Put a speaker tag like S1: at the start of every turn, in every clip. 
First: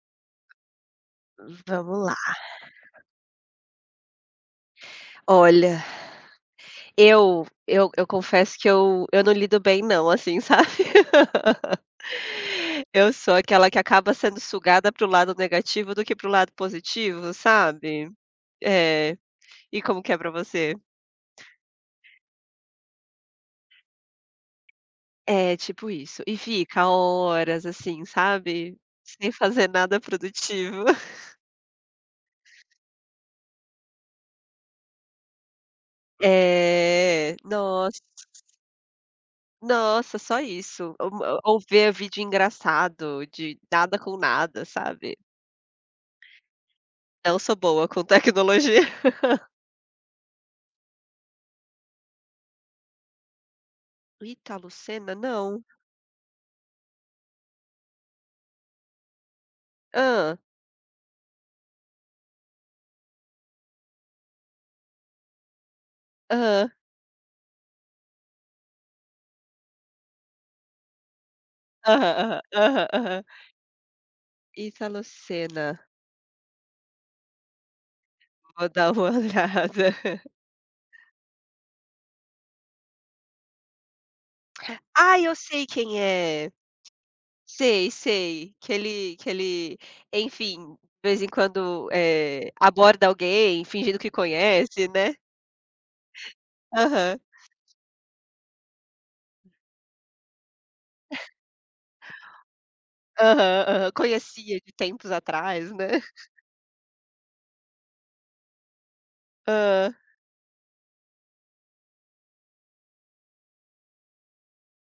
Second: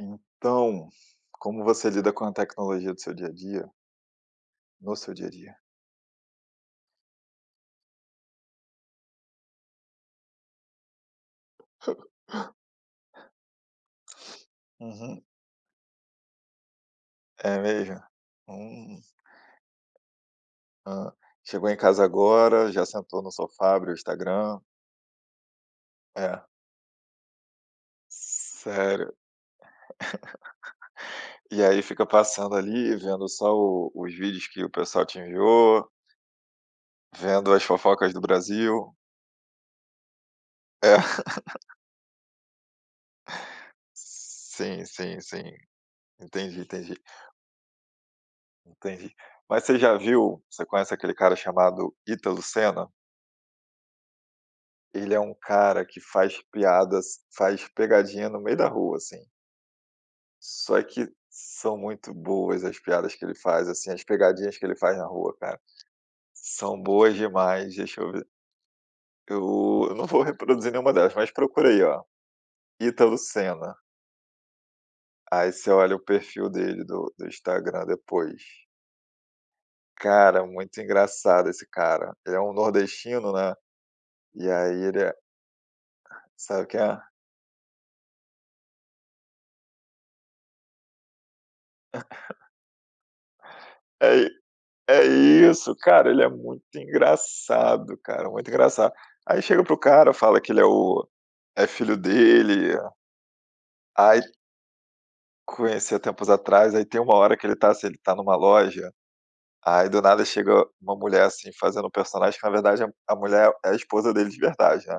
S1: Então, como você
S2: Vamos
S1: lida
S2: lá.
S1: com a tecnologia do seu dia a dia no seu dia a dia?
S2: Olha, eu confesso que eu não lido bem não, assim, sabe. Eu sou aquela que acaba sendo sugada para o
S1: Uhum.
S2: lado negativo do que para o lado positivo,
S1: É mesmo?
S2: sabe.
S1: Hum,
S2: É. E como que é pra você?
S1: hã. Chegou em casa agora, já sentou no sofá, abriu o Instagram
S2: É, tipo isso. E
S1: é.
S2: fica horas, assim, sabe,
S1: Sério.
S2: sem fazer nada produtivo.
S1: E aí fica passando ali, vendo só o os vídeos que o pessoal te enviou,
S2: É.
S1: vendo as
S2: Nossa,
S1: fofocas do Brasil.
S2: nossa, só isso.
S1: É.
S2: Ou ou ver vídeo engraçado de nada com nada,
S1: Sim,
S2: sabe.
S1: sim, sim. Entendi, entendi,
S2: Não sou boa com tecnologia.
S1: entendi. Mas você já viu você conhece aquele cara chamado Ítalo Senna?
S2: Italo Senna?
S1: Ele é um
S2: Não.
S1: cara que faz piadas, faz pegadinha no meio da rua, assim.
S2: Hã,
S1: Só que são muito boas as piadas que ele faz, assim, as pegadinhas que ele faz na rua, cara.
S2: aham,
S1: São boas demais, deixa eu ver. Eu não vou reproduzir nenhuma delas, mas procura aí,
S2: aham,
S1: ó,
S2: aham, aham,
S1: Ítalo
S2: aham.
S1: Senna.
S2: Italo
S1: Aí
S2: Senna,
S1: você olha o perfil dele do Instagram depois.
S2: vou dar uma olhada.
S1: Cara, muito engraçado esse cara. Ele é um nordestino, né, e aí ele é
S2: Ah, eu sei quem é.
S1: sabe quem é?
S2: Sei, sei, que ele, enfim, de vez em quando, aborda alguém fingindo que
S1: É
S2: conhece,
S1: É
S2: né.
S1: isso, cara, ele é muito
S2: Aham,
S1: engraçado, cara, muito engraçado. Aí chega pro cara, fala que ele é o é filho dele,
S2: aham.
S1: aí
S2: Conhecia de tempos atrás,
S1: conhecia
S2: né.
S1: tempos atrás, aí tem uma hora que ele tá assim, ele tá numa loja, aí
S2: Hã,
S1: do nada chega uma mulher, assim, fazendo um personagem que na verdade a mulher é a esposa dele de verdade, né.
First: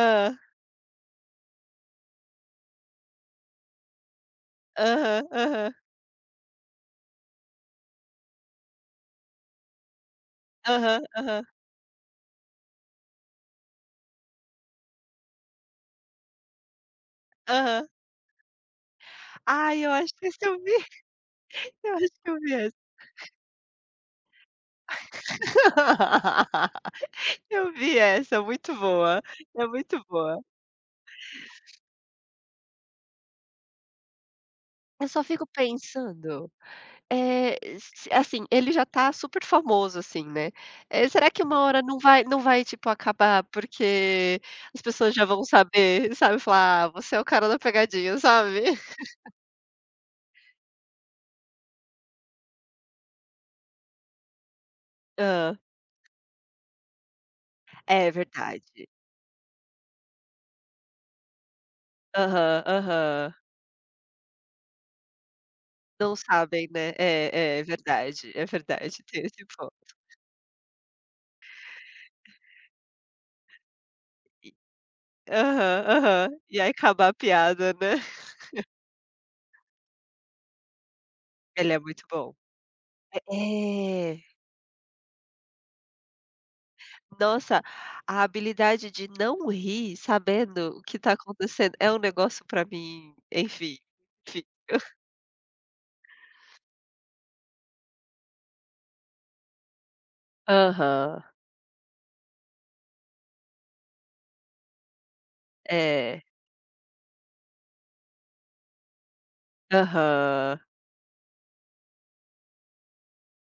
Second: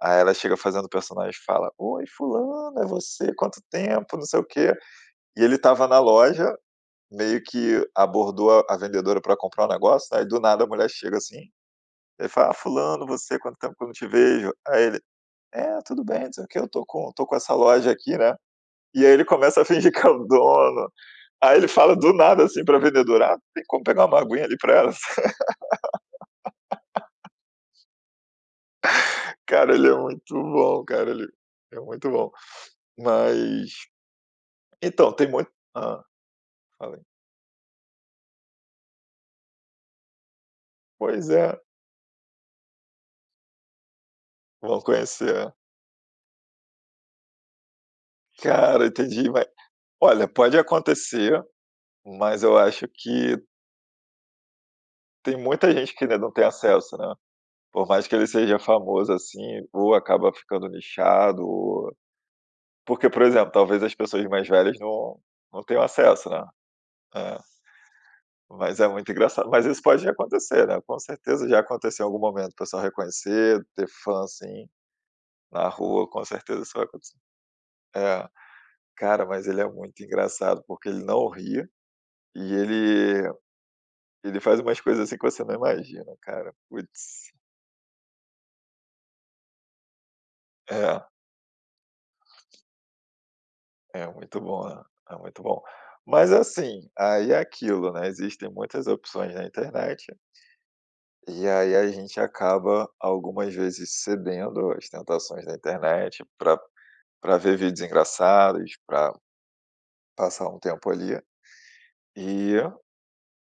S1: Aí ela chega fazendo o personagem e fala: "Oi fulano, é você, quanto tempo, não sei o quê".
S2: aham,
S1: E ele
S2: aham,
S1: estava na loja, meio que abordou a vendedora pra comprar um negócio, né? Aí do nada a mulher
S2: aham,
S1: chega assim.
S2: aham,
S1: Ele fala: "Ah, fulano, você, quanto tempo que eu não te vejo". Aí ele: "É, tudo bem, não sei o que eu tô com essa
S2: aham.
S1: loja aqui, né". E aí ele começa a
S2: Ai, eu
S1: fingir que é
S2: acho
S1: o
S2: que esse eu vi.
S1: dono. Aí ele
S2: Eu
S1: fala
S2: acho
S1: do
S2: que eu
S1: nada,
S2: vi
S1: assim, pra
S2: essa.
S1: vendedora: "Ah, tem como pegar uma aguinha ali pra ela?"
S2: Eu vi essa, muito boa, é
S1: Cara, ele é
S2: muito
S1: muito
S2: boa.
S1: bom, cara, ele é muito bom. Mas
S2: Eu
S1: então,
S2: só
S1: tem
S2: fico
S1: muito
S2: pensando,
S1: fala.
S2: se assim, ele já tá super famoso, assim, né,
S1: Pois
S2: será que
S1: é,
S2: uma hora não vai, tipo, acabar porque
S1: vão
S2: as pessoas já vão
S1: conhecer.
S2: saber, sabe, falar: "Ah, você é o cara da pegadinha", sabe.
S1: Cara, entendi, mas olha, pode acontecer, mas eu acho que tem
S2: Hã.
S1: muita gente que ainda não tem acesso, né. Por
S2: É
S1: mais que ele seja
S2: verdade.
S1: famoso, assim, ou acaba ficando nichado ou
S2: Aham,
S1: porque, por
S2: aham.
S1: exemplo, talvez as pessoas mais velhas não tenham
S2: Não
S1: acesso, né.
S2: sabem, né.
S1: É,
S2: É, é
S1: mas é
S2: verdade,
S1: muito
S2: tem esse
S1: engraçado. Mas
S2: ponto.
S1: isso pode acontecer, né, com certeza já aconteceu em algum momento, o pessoal reconhecer, ter fã,
S2: E
S1: assim, na
S2: aham,
S1: rua, com
S2: aham. E
S1: certeza
S2: aí
S1: isso vai
S2: acabar a
S1: acontecer.
S2: piada, né.
S1: É. Cara, mas ele é muito engraçado, porque ele não ri
S2: Ele é muito bom.
S1: e ele
S2: É.
S1: ele faz umas coisas, assim, que você não imagina, cara. Putz.
S2: Nossa, a habilidade de não rir sabendo o que
S1: É.
S2: tá acontecendo é um negócio pra mim, enfim,
S1: É muito
S2: enfim.
S1: bom, né, é muito bom. Mas assim, aí é aquilo, né, existem muitas opções na internet,
S2: Aham.
S1: e aí a gente acaba algumas vezes cedendo às tentações da
S2: É.
S1: internet para ver vídeos engraçados, para passar
S2: Aham.
S1: um tempo ali, e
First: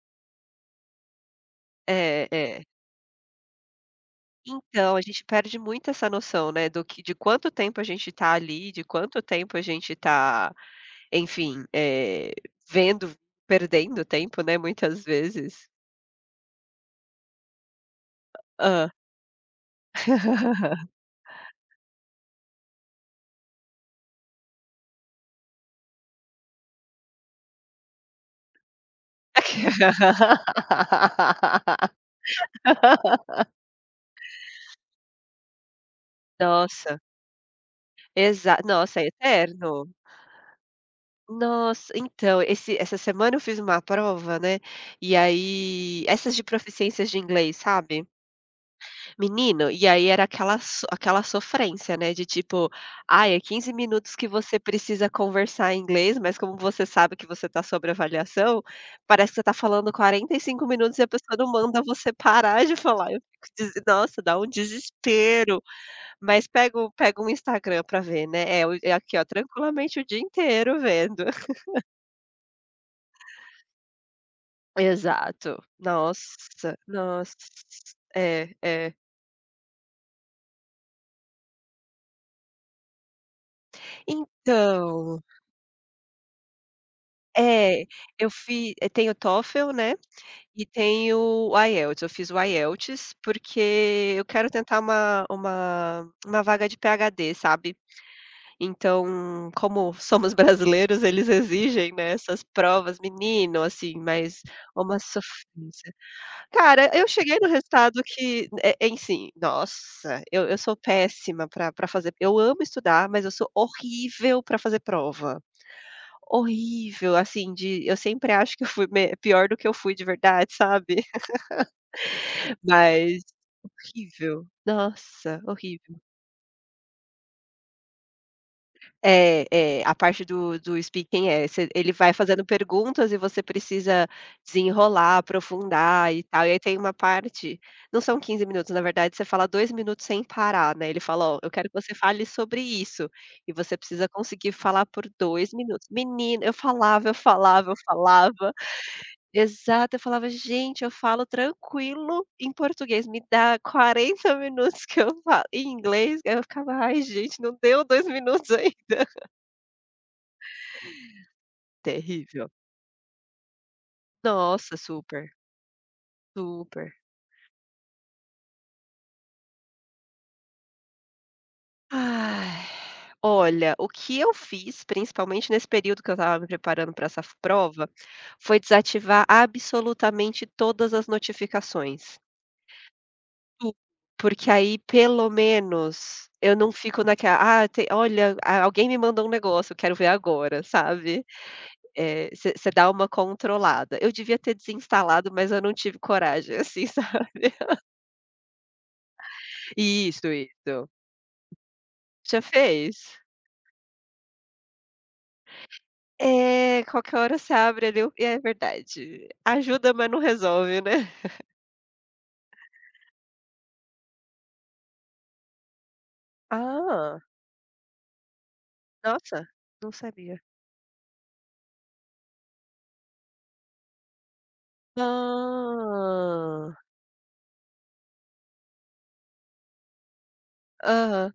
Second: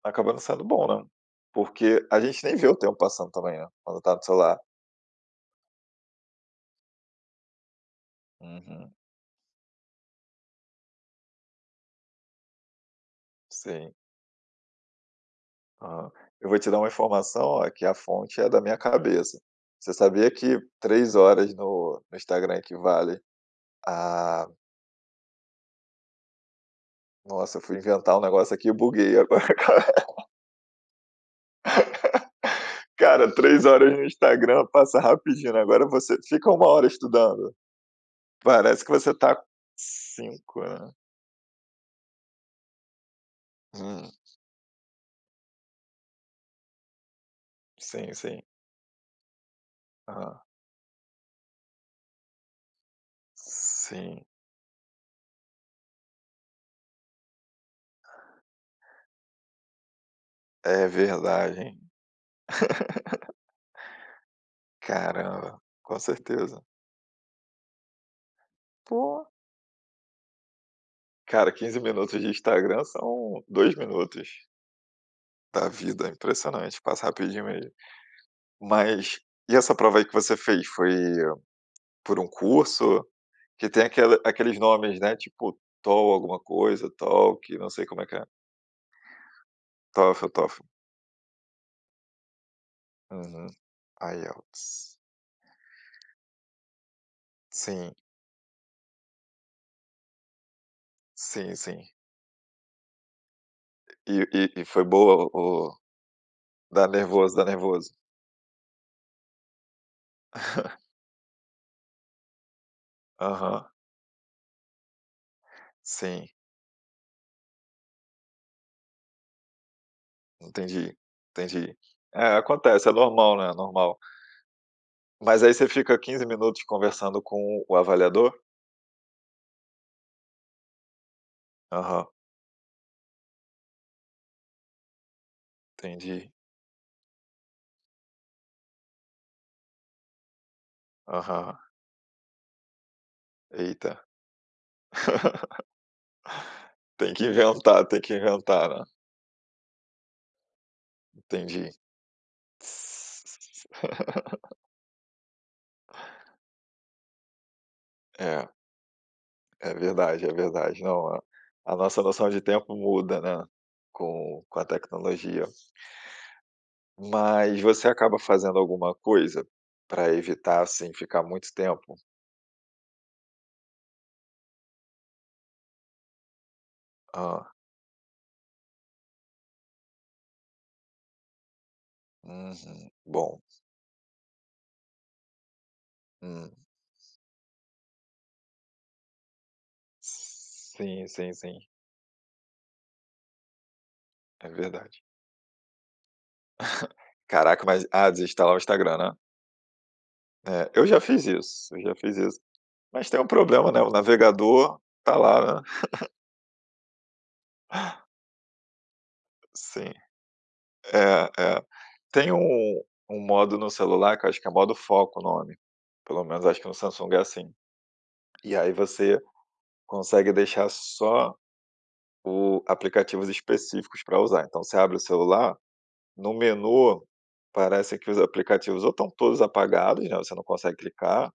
S1: acaba não sendo bom, né. Porque a
S2: É,
S1: gente nem
S2: é.
S1: vê o tempo passando também, né, quando tá no celular.
S2: Então, a gente perde muito essa noção, né, do que de quanto tempo a gente tá ali, de
S1: Uhum,
S2: quanto tempo a gente tá, enfim, vendo
S1: sim.
S2: perdendo tempo, né, muitas vezes.
S1: Aham. Eu vou te dar uma informação, ó, que a fonte é da minha
S2: Hã.
S1: cabeça. Você sabia que 3 horas no Instagram equivale a nossa, eu fui inventar um negócio aqui e buguei agora. Cara, 3 horas no Instagram passa rapidinho, né? Agora você fica 1 hora
S2: Nossa.
S1: estudando,
S2: Exa
S1: parece que
S2: nossa, é
S1: você tá
S2: eterno.
S1: cinco. Né.
S2: Nossa, então, esse essa semana eu fiz uma
S1: Hum,
S2: prova, né, e aí essas de proficiências de inglês, sabe.
S1: sim, sim.
S2: Menino, e aí era
S1: Aham.
S2: aquela sofrência, né, de tipo: "Ai, é 15 minutos
S1: Sim,
S2: que você precisa conversar em inglês, mas como você sabe que você tá sob avaliação, parece que você tá falando 45
S1: é
S2: minutos e a pessoa não
S1: verdade, hein.
S2: manda você parar de falar". Eu fico desi nossa, dá um
S1: Caramba,
S2: desespero.
S1: com
S2: Mas
S1: certeza.
S2: pega o Instagram pra ver, né. É o é aqui, ó,
S1: Pô,
S2: tranquilamente o dia inteiro vendo.
S1: cara, 15 minutos de Instagram são 2 minutos
S2: Exato.
S1: da vida,
S2: Nossa,
S1: impressionante, passa
S2: nossa.
S1: rapidinho mesmo.
S2: É, é.
S1: Mas e essa prova aí que você fez, foi por um curso? Que tem aquela aqueles nomes, né,
S2: Então,
S1: tipo TOEL alguma coisa, TOLC, não
S2: é,
S1: sei como é que é.
S2: tem o TOEFL, né,
S1: TOEFL, TOEFL.
S2: e tem o IELTS. Eu fiz o IELTS,
S1: Uhum.
S2: porque eu quero tentar
S1: IELTS.
S2: uma vaga de PhD, sabe.
S1: Sim,
S2: Então, como somos brasileiros, eles
S1: sim, sim.
S2: exigem, né, essas provas, menino, assim,
S1: E
S2: mas
S1: e foi
S2: uma
S1: boa o
S2: sofrência.
S1: dá
S2: Cara, eu
S1: nervoso,
S2: cheguei
S1: dá
S2: no
S1: nervoso.
S2: resultado que é assim, nossa, eu sou péssima pra fazer eu amo estudar, mas eu sou
S1: Aham,
S2: horrível pra fazer prova.
S1: sim,
S2: Horrível, assim, de eu sempre acho que eu fui me pior do que eu fui de verdade,
S1: entendi,
S2: sabe.
S1: entendi. É, acontece, é
S2: Mas
S1: normal, né, é normal.
S2: horrível, nossa,
S1: Mas aí você
S2: horrível.
S1: fica 15 minutos conversando com o avaliador?
S2: É, é, a parte do speaking é, você ele
S1: Aham,
S2: vai fazendo perguntas e você precisa desenrolar, aprofundar e
S1: entendi.
S2: tal, e aí tem uma parte não são 15 minutos, na verdade você fala 2 minutos sem parar, né, ele fala: "Ó, eu
S1: Aham.
S2: quero que você fale sobre isso", e você
S1: Eita.
S2: precisa conseguir falar por 2 minutos. Menina, eu falava, eu falava, eu
S1: Tem que
S2: falava
S1: inventar, né.
S2: exato, eu falava: "Gente, eu falo
S1: Entendi.
S2: tranquilo em português, me dá 40 minutos que eu falo em inglês", aí eu ficava: "Ai gente, não deu 2
S1: É,
S2: minutos ainda".
S1: é verdade, é verdade. Não, a nossa noção de
S2: Terrível.
S1: tempo muda, né, com a
S2: Nossa, super,
S1: tecnologia.
S2: super.
S1: Mas você acaba fazendo alguma coisa para evitar, assim, ficar muito tempo?
S2: Ai, olha, o que eu fiz, principalmente nesse período que eu estava me preparando para essa
S1: Ah,
S2: prova, foi desativar absolutamente todas as notificações.
S1: uhum. Bom.
S2: Tu porque aí, pelo menos,
S1: Hum.
S2: eu não fico naquela: "Ah, te olha, a alguém me mandou um negócio, eu quero ver agora",
S1: Sim,
S2: sabe.
S1: sim, sim.
S2: Você dá uma controlada. Eu devia
S1: É
S2: ter
S1: verdade.
S2: desinstalado, mas eu não tive coragem, assim, sabe.
S1: Caraca, mas ah, desinstalar o Instagram, né.
S2: Isso,
S1: É, eu
S2: isso.
S1: já fiz isso, eu já fiz isso.
S2: Já
S1: Mas
S2: fez?
S1: tem um problema, né, o navegador tá lá, né.
S2: É, qualquer hora você abre ali o e é verdade. Ajuda,
S1: Sim.
S2: mas não resolve, né.
S1: É, é. Tem um modo no celular que eu acho que é modo foco o nome, pelo menos acho que no Samsung é
S2: Ah,
S1: assim. E aí você
S2: nossa, não
S1: consegue
S2: sabia.
S1: deixar só o aplicativos específicos para usar. Então você abre o celular, no
S2: Ah!
S1: menu parece que os aplicativos ou estão todos apagados, né, você não consegue clicar.
S2: Aham,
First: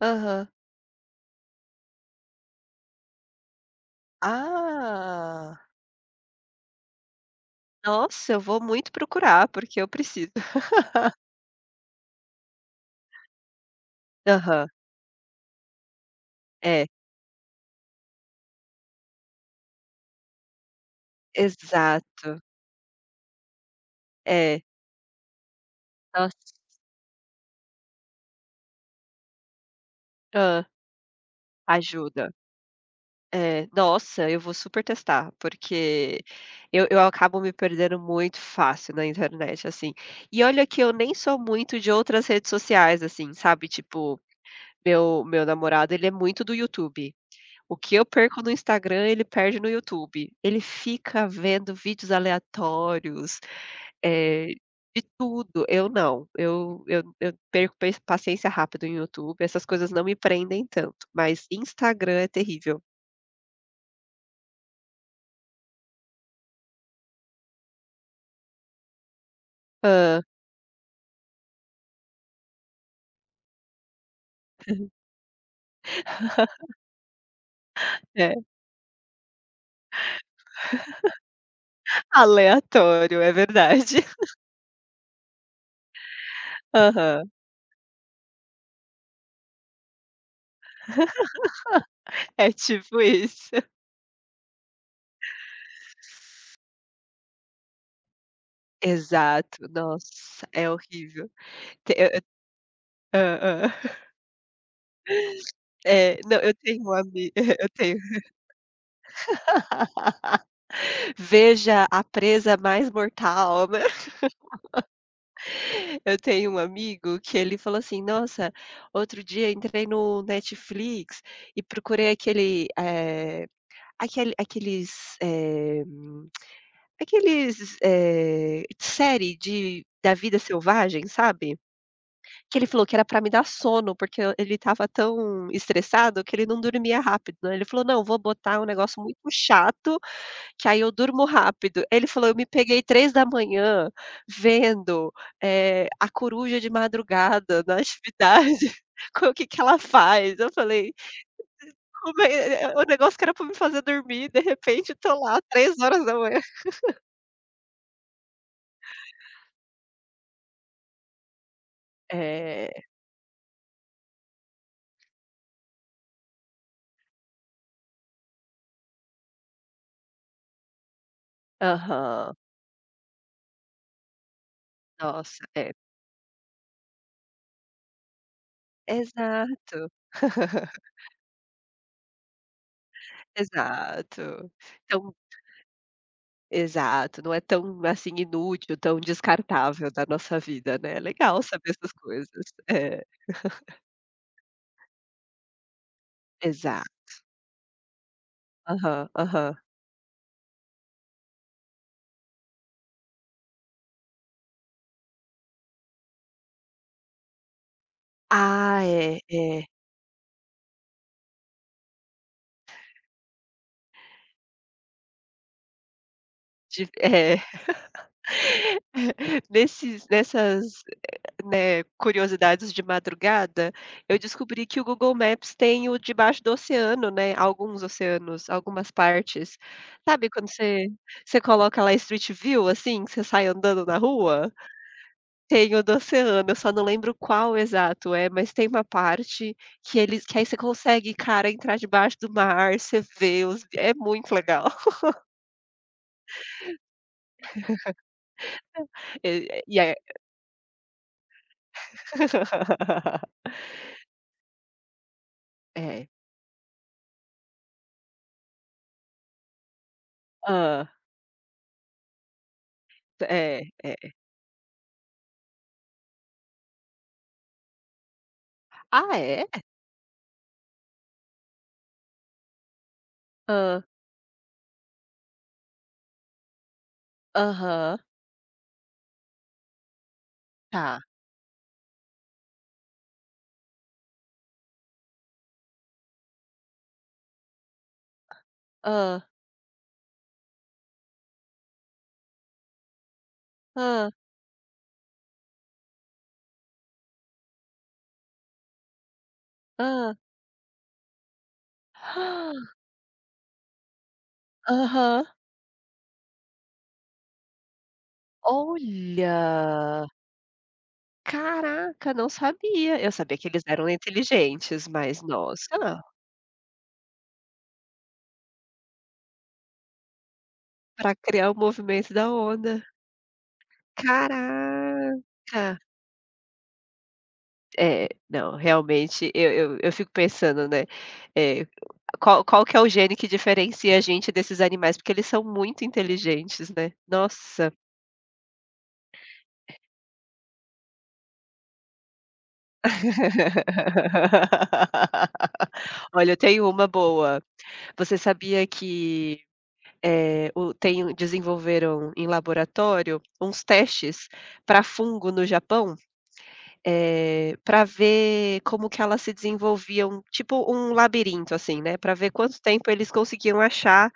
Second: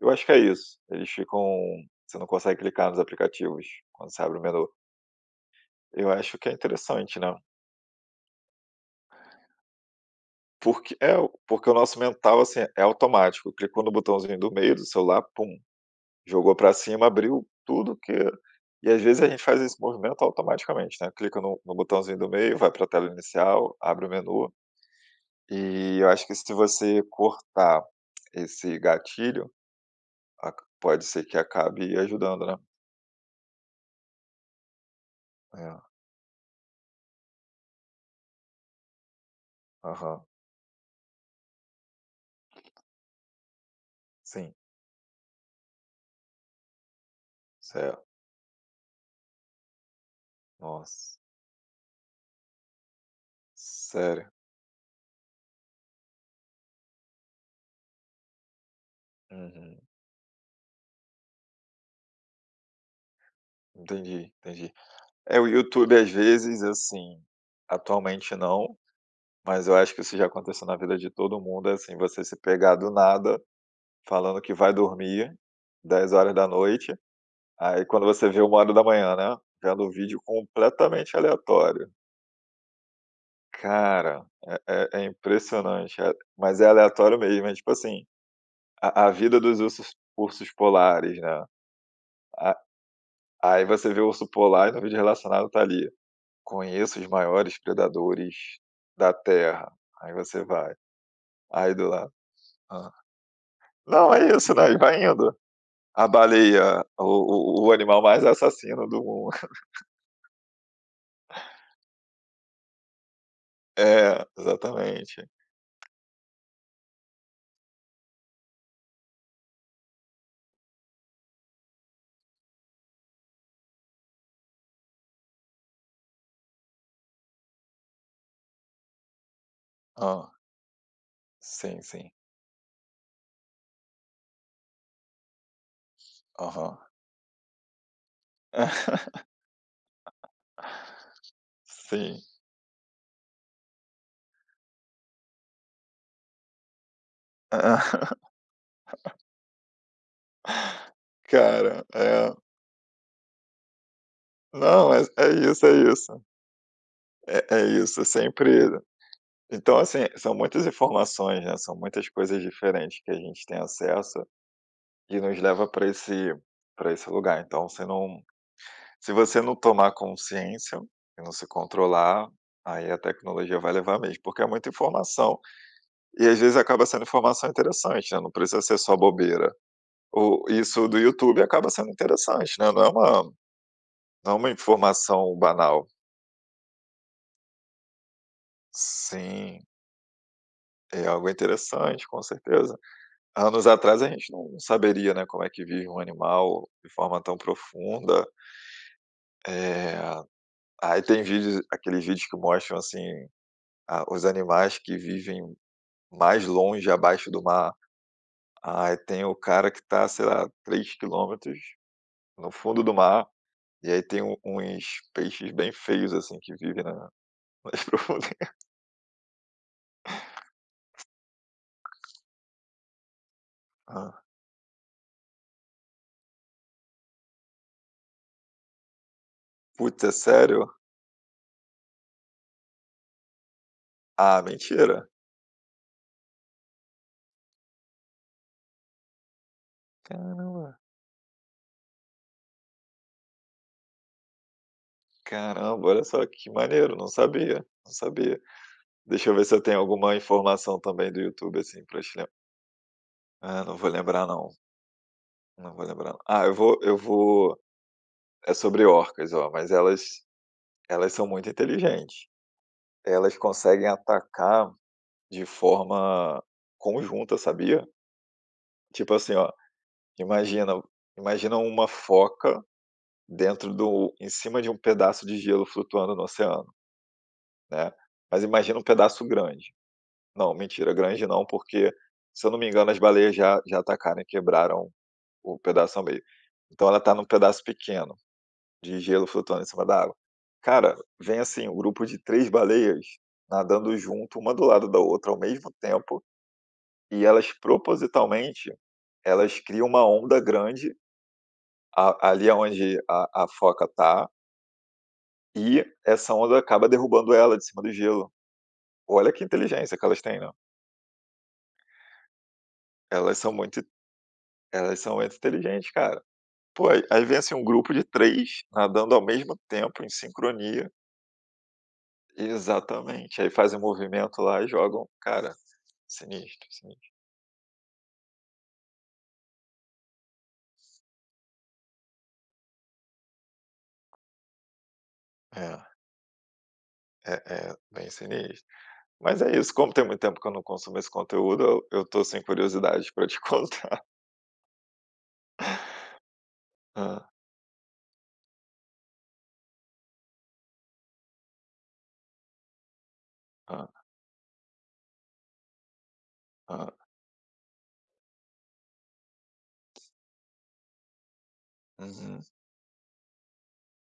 S1: Eu acho que é
S2: aham.
S1: isso. Eles ficam você não consegue clicar nos aplicativos quando você abre o menu.
S2: Ah.
S1: Eu acho que é interessante, né.
S2: Nossa, eu vou muito procurar, porque eu preciso.
S1: Porque é, porque o nosso mental, assim, é automático. Clicou no botãozinho do
S2: Aham,
S1: meio do celular, pum, jogou para
S2: é.
S1: cima, abriu tudo que e às vezes a gente faz esse movimento automaticamente, né. Clica no botãozinho do
S2: Exato.
S1: meio, vai para a tela inicial, abre o menu.
S2: É.
S1: E eu acho que
S2: Nossa.
S1: se você cortar esse gatilho, aca
S2: Hã.
S1: pode ser que acabe
S2: Ajuda.
S1: ajudando, né.
S2: É, nossa, eu vou super testar,
S1: É,
S2: porque eu acabo me perdendo muito fácil na internet, assim.
S1: aham,
S2: E olha que eu nem sou muito de outras redes sociais, assim, sabe, tipo,
S1: sim,
S2: meu namorado, ele é muito do YouTube. O que
S1: cer.
S2: eu perco no Instagram, ele perde no YouTube. Ele
S1: Nossa,
S2: fica vendo vídeos aleatórios,
S1: sério?
S2: eh, de tudo. Eu não, eu perco pes paciência rápido em YouTube, essas
S1: Uhum.
S2: coisas não me prendem tanto, mas Instagram é terrível.
S1: Entendi, entendi. É, o YouTube às vezes, assim, atualmente não, mas eu acho que isso
S2: Hã.
S1: já aconteceu na vida de todo mundo, é assim, você se pegar do nada falando que vai dormir 10 horas da noite aí quando você
S2: É,
S1: vê 1 hora da manhã né, vendo um vídeo completamente aleatório.
S2: aleatório, é verdade.
S1: Cara, é é é impressionante, é mas é aleatório
S2: Aham,
S1: mesmo, é tipo assim, a vida dos ursos polares, né,
S2: é
S1: a
S2: tipo isso.
S1: aí você vê o urso polar e no vídeo relacionado tá ali. Conheço os maiores predadores da
S2: Exato,
S1: terra. Aí você
S2: nossa, é
S1: vai,
S2: horrível.
S1: aí do
S2: Te
S1: lado
S2: eu
S1: hã.
S2: hã, hã.
S1: Não, é isso, né, e vai indo. A
S2: É, não, eu tenho
S1: baleia,
S2: um ami
S1: o
S2: eu
S1: o o
S2: tenho
S1: animal mais assassino do mundo.
S2: veja a presa mais mortal, né.
S1: É, exatamente.
S2: Eu tenho um amigo que ele falou assim: "Nossa, outro dia entrei no Netflix e procurei aquele, aquele aqueles, eh, série de da
S1: Hã.
S2: vida selvagem, sabe?"
S1: Sim, sim.
S2: Que ele falou que era pra me dar sono, porque eu ele estava tão estressado que ele não
S1: Aham.
S2: dormia rápido, né. Ele falou: "Não, vou botar um negócio muito chato, que aí eu durmo rápido". Ele
S1: Sim.
S2: falou: "Eu me peguei 3 da manhã vendo, a coruja de madrugada na
S1: Ah,
S2: atividade, co o que que ela faz". Eu falei:
S1: cara,
S2: "Como
S1: é.
S2: é o negócio que era pra me fazer dormir, de
S1: Não,
S2: repente
S1: é
S2: tô
S1: é
S2: lá
S1: isso, é
S2: 3h".
S1: isso. É é isso, é sempre então, assim, são muitas informações, né, são muitas coisas
S2: É.
S1: diferentes que a gente tem acesso. E nos leva para esse lugar. Então se não se você não tomar consciência e não se controlar,
S2: Aham.
S1: aí a tecnologia vai levar mesmo, porque é muita informação.
S2: Nossa, é.
S1: E às vezes acaba sendo informação interessante, né, não precisa ser só bobeira.
S2: Exato.
S1: O isso do YouTube acaba sendo interessante, né, não é uma
S2: Exato. Então
S1: informação banal.
S2: Exato, não é tão, assim, inútil, tão
S1: Sim,
S2: descartável da nossa vida, né, é
S1: é algo
S2: legal saber essas
S1: interessante, com
S2: coisas.
S1: certeza.
S2: É,
S1: Anos atrás a gente não saberia, né, como é que vive um animal
S2: exato.
S1: de forma tão profunda.
S2: Aham, aham.
S1: Eh, aí tem vídeos aqueles vídeos que mostram, assim, a os animais que vivem mais longe abaixo do mar.
S2: Ah,
S1: Aí
S2: é,
S1: tem o
S2: é.
S1: cara que tá, sei lá, 3 quilômetros no fundo do mar, e aí tem um uns peixes bem feios, assim, que vivem
S2: De
S1: na
S2: é,
S1: nas profundezas.
S2: nesses nessas, né, curiosidades de madrugada,
S1: Hã.
S2: eu descobri que o Google Maps tem o debaixo do oceano, né, alguns oceanos, algumas partes.
S1: Putz, é
S2: Sabe quando
S1: sério?
S2: você coloca lá Street View, assim, que você sai andando na
S1: Ah,
S2: rua?
S1: mentira.
S2: Tem o do oceano, eu só não lembro qual exato é, mas tem uma parte que aí você
S1: Caramba.
S2: consegue, cara, entrar debaixo do mar, você vê os é muito legal.
S1: Caramba, olha só que maneiro, não sabia, não sabia.
S2: E
S1: Deixa eu ver se eu
S2: e
S1: tenho
S2: é
S1: alguma informação também do YouTube, assim, para te lembrar. Ah, não vou lembrar não, não vou
S2: É.
S1: lembrar não. Ah, eu vou. É sobre orcas, ó, mas elas
S2: Hã.
S1: são muito inteligentes. Elas
S2: É,
S1: conseguem
S2: é.
S1: atacar de forma conjunta, sabia? Tipo
S2: Ah,
S1: assim,
S2: é?
S1: ó, imagina uma foca dentro
S2: Hã.
S1: do em cima de um pedaço de gelo flutuando no oceano, né,
S2: Aham.
S1: mas imagina um pedaço grande. Não, mentira,
S2: Tá.
S1: grande não, porque, se eu não me engano, as baleias já atacaram e quebraram o pedaço ao meio. Então ela está num pedaço pequeno. De gelo
S2: Hã.
S1: flutuando em cima da água. Cara, vem assim, um grupo de 3 baleias nadando
S2: Hã.
S1: junto, uma do lado da outra ao mesmo tempo, e elas propositalmente, elas criam uma
S2: Hã.
S1: onda grande a ali aonde a foca tá,
S2: Aham.
S1: e essa onda acaba derrubando ela de cima do gelo. Olha que inteligência que
S2: Olha!
S1: elas têm, né.
S2: Caraca, não sabia. Eu sabia
S1: Elas
S2: que
S1: são
S2: eles
S1: muito
S2: eram inteligentes,
S1: Elas são
S2: mas
S1: muito inteligentes,
S2: nossa,
S1: cara. Pô, aí vem assim um grupo de 3 nadando ao mesmo tempo em sincronia.
S2: pra criar o movimento da onda.
S1: Exatamente. Aí fazem o movimento lá e jogam. Cara,
S2: Caraca!
S1: sinistro, sinistro.
S2: É, não, realmente eu fico pensando, né, eh, qual que é o gene que diferencia a gente desses animais, porque eles são
S1: É,
S2: muito inteligentes, né.
S1: é,
S2: Nossa.
S1: é bem sinistro. Mas é isso, como tem muito tempo que eu não consumo esse conteúdo, eu tô sem curiosidade pra te contar.
S2: Olha, eu tenho uma
S1: Hã,
S2: boa. Você sabia que, o tem desenvolveram em laboratório uns
S1: hã,
S2: testes para fungo no Japão?
S1: hã.
S2: Para ver como que elas se desenvolviam, tipo um labirinto, assim, né. Para ver
S1: Uhum.
S2: quanto tempo eles conseguiam achar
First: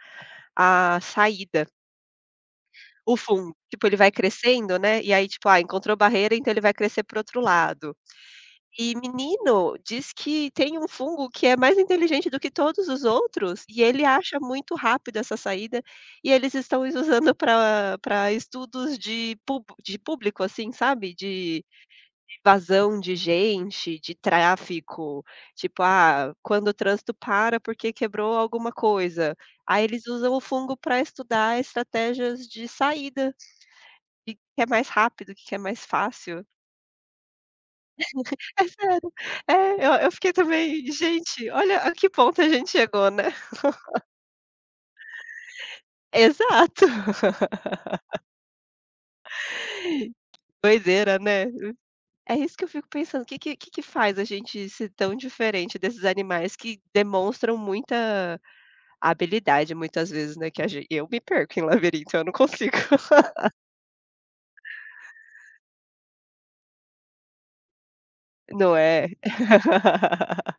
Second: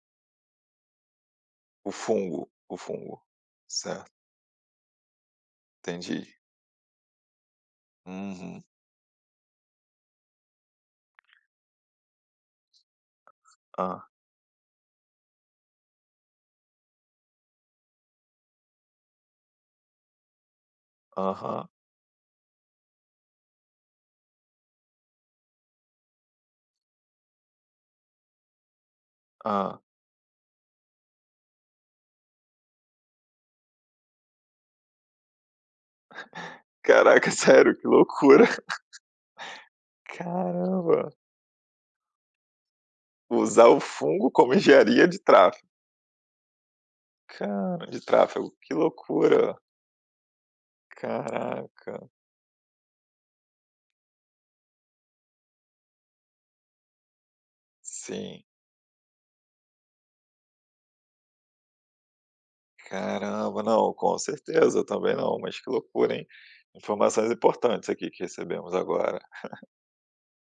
S2: a saída,
S1: O fungo, o
S2: o
S1: fungo.
S2: fundo. Tipo, ele vai
S1: Certo,
S2: crescendo, né, e aí, tipo, ah, encontrou
S1: entendi.
S2: barreira, então ele vai crescer pro outro lado.
S1: Uhum.
S2: E menino, diz que tem um fungo que é mais inteligente do que todos os outros, e ele
S1: Ah,
S2: acha muito rápido essa saída, e eles estão usando para estudos de pub de público, assim, sabe, de
S1: aham,
S2: vazão de gente, de tráfico, tipo, ah, quando o trânsito para porque quebrou alguma coisa.
S1: hã.
S2: Aí eles usam o fungo para estudar estratégias de saída, de que é mais rápido, que é mais fácil.
S1: Caraca, sério, que loucura.
S2: É sério. É, eu fiquei também:
S1: Caramba,
S2: "Gente, olha a que ponto a gente chegou, né".
S1: usar o fungo como engenharia de tráfego.
S2: Exato.
S1: Cara, de tráfego, que loucura.
S2: Doideira, né.
S1: Caraca.
S2: É isso que eu fico pensando. O que faz a gente ser tão diferente desses animais que demonstram muita
S1: Sim.
S2: a habilidade muitas vezes, né, que a gen eu me perco em labirinto, eu não consigo,
S1: Caramba, não, com certeza, eu também não, mas que loucura, hein. Informações importantes aqui que recebemos
S2: não é?
S1: agora.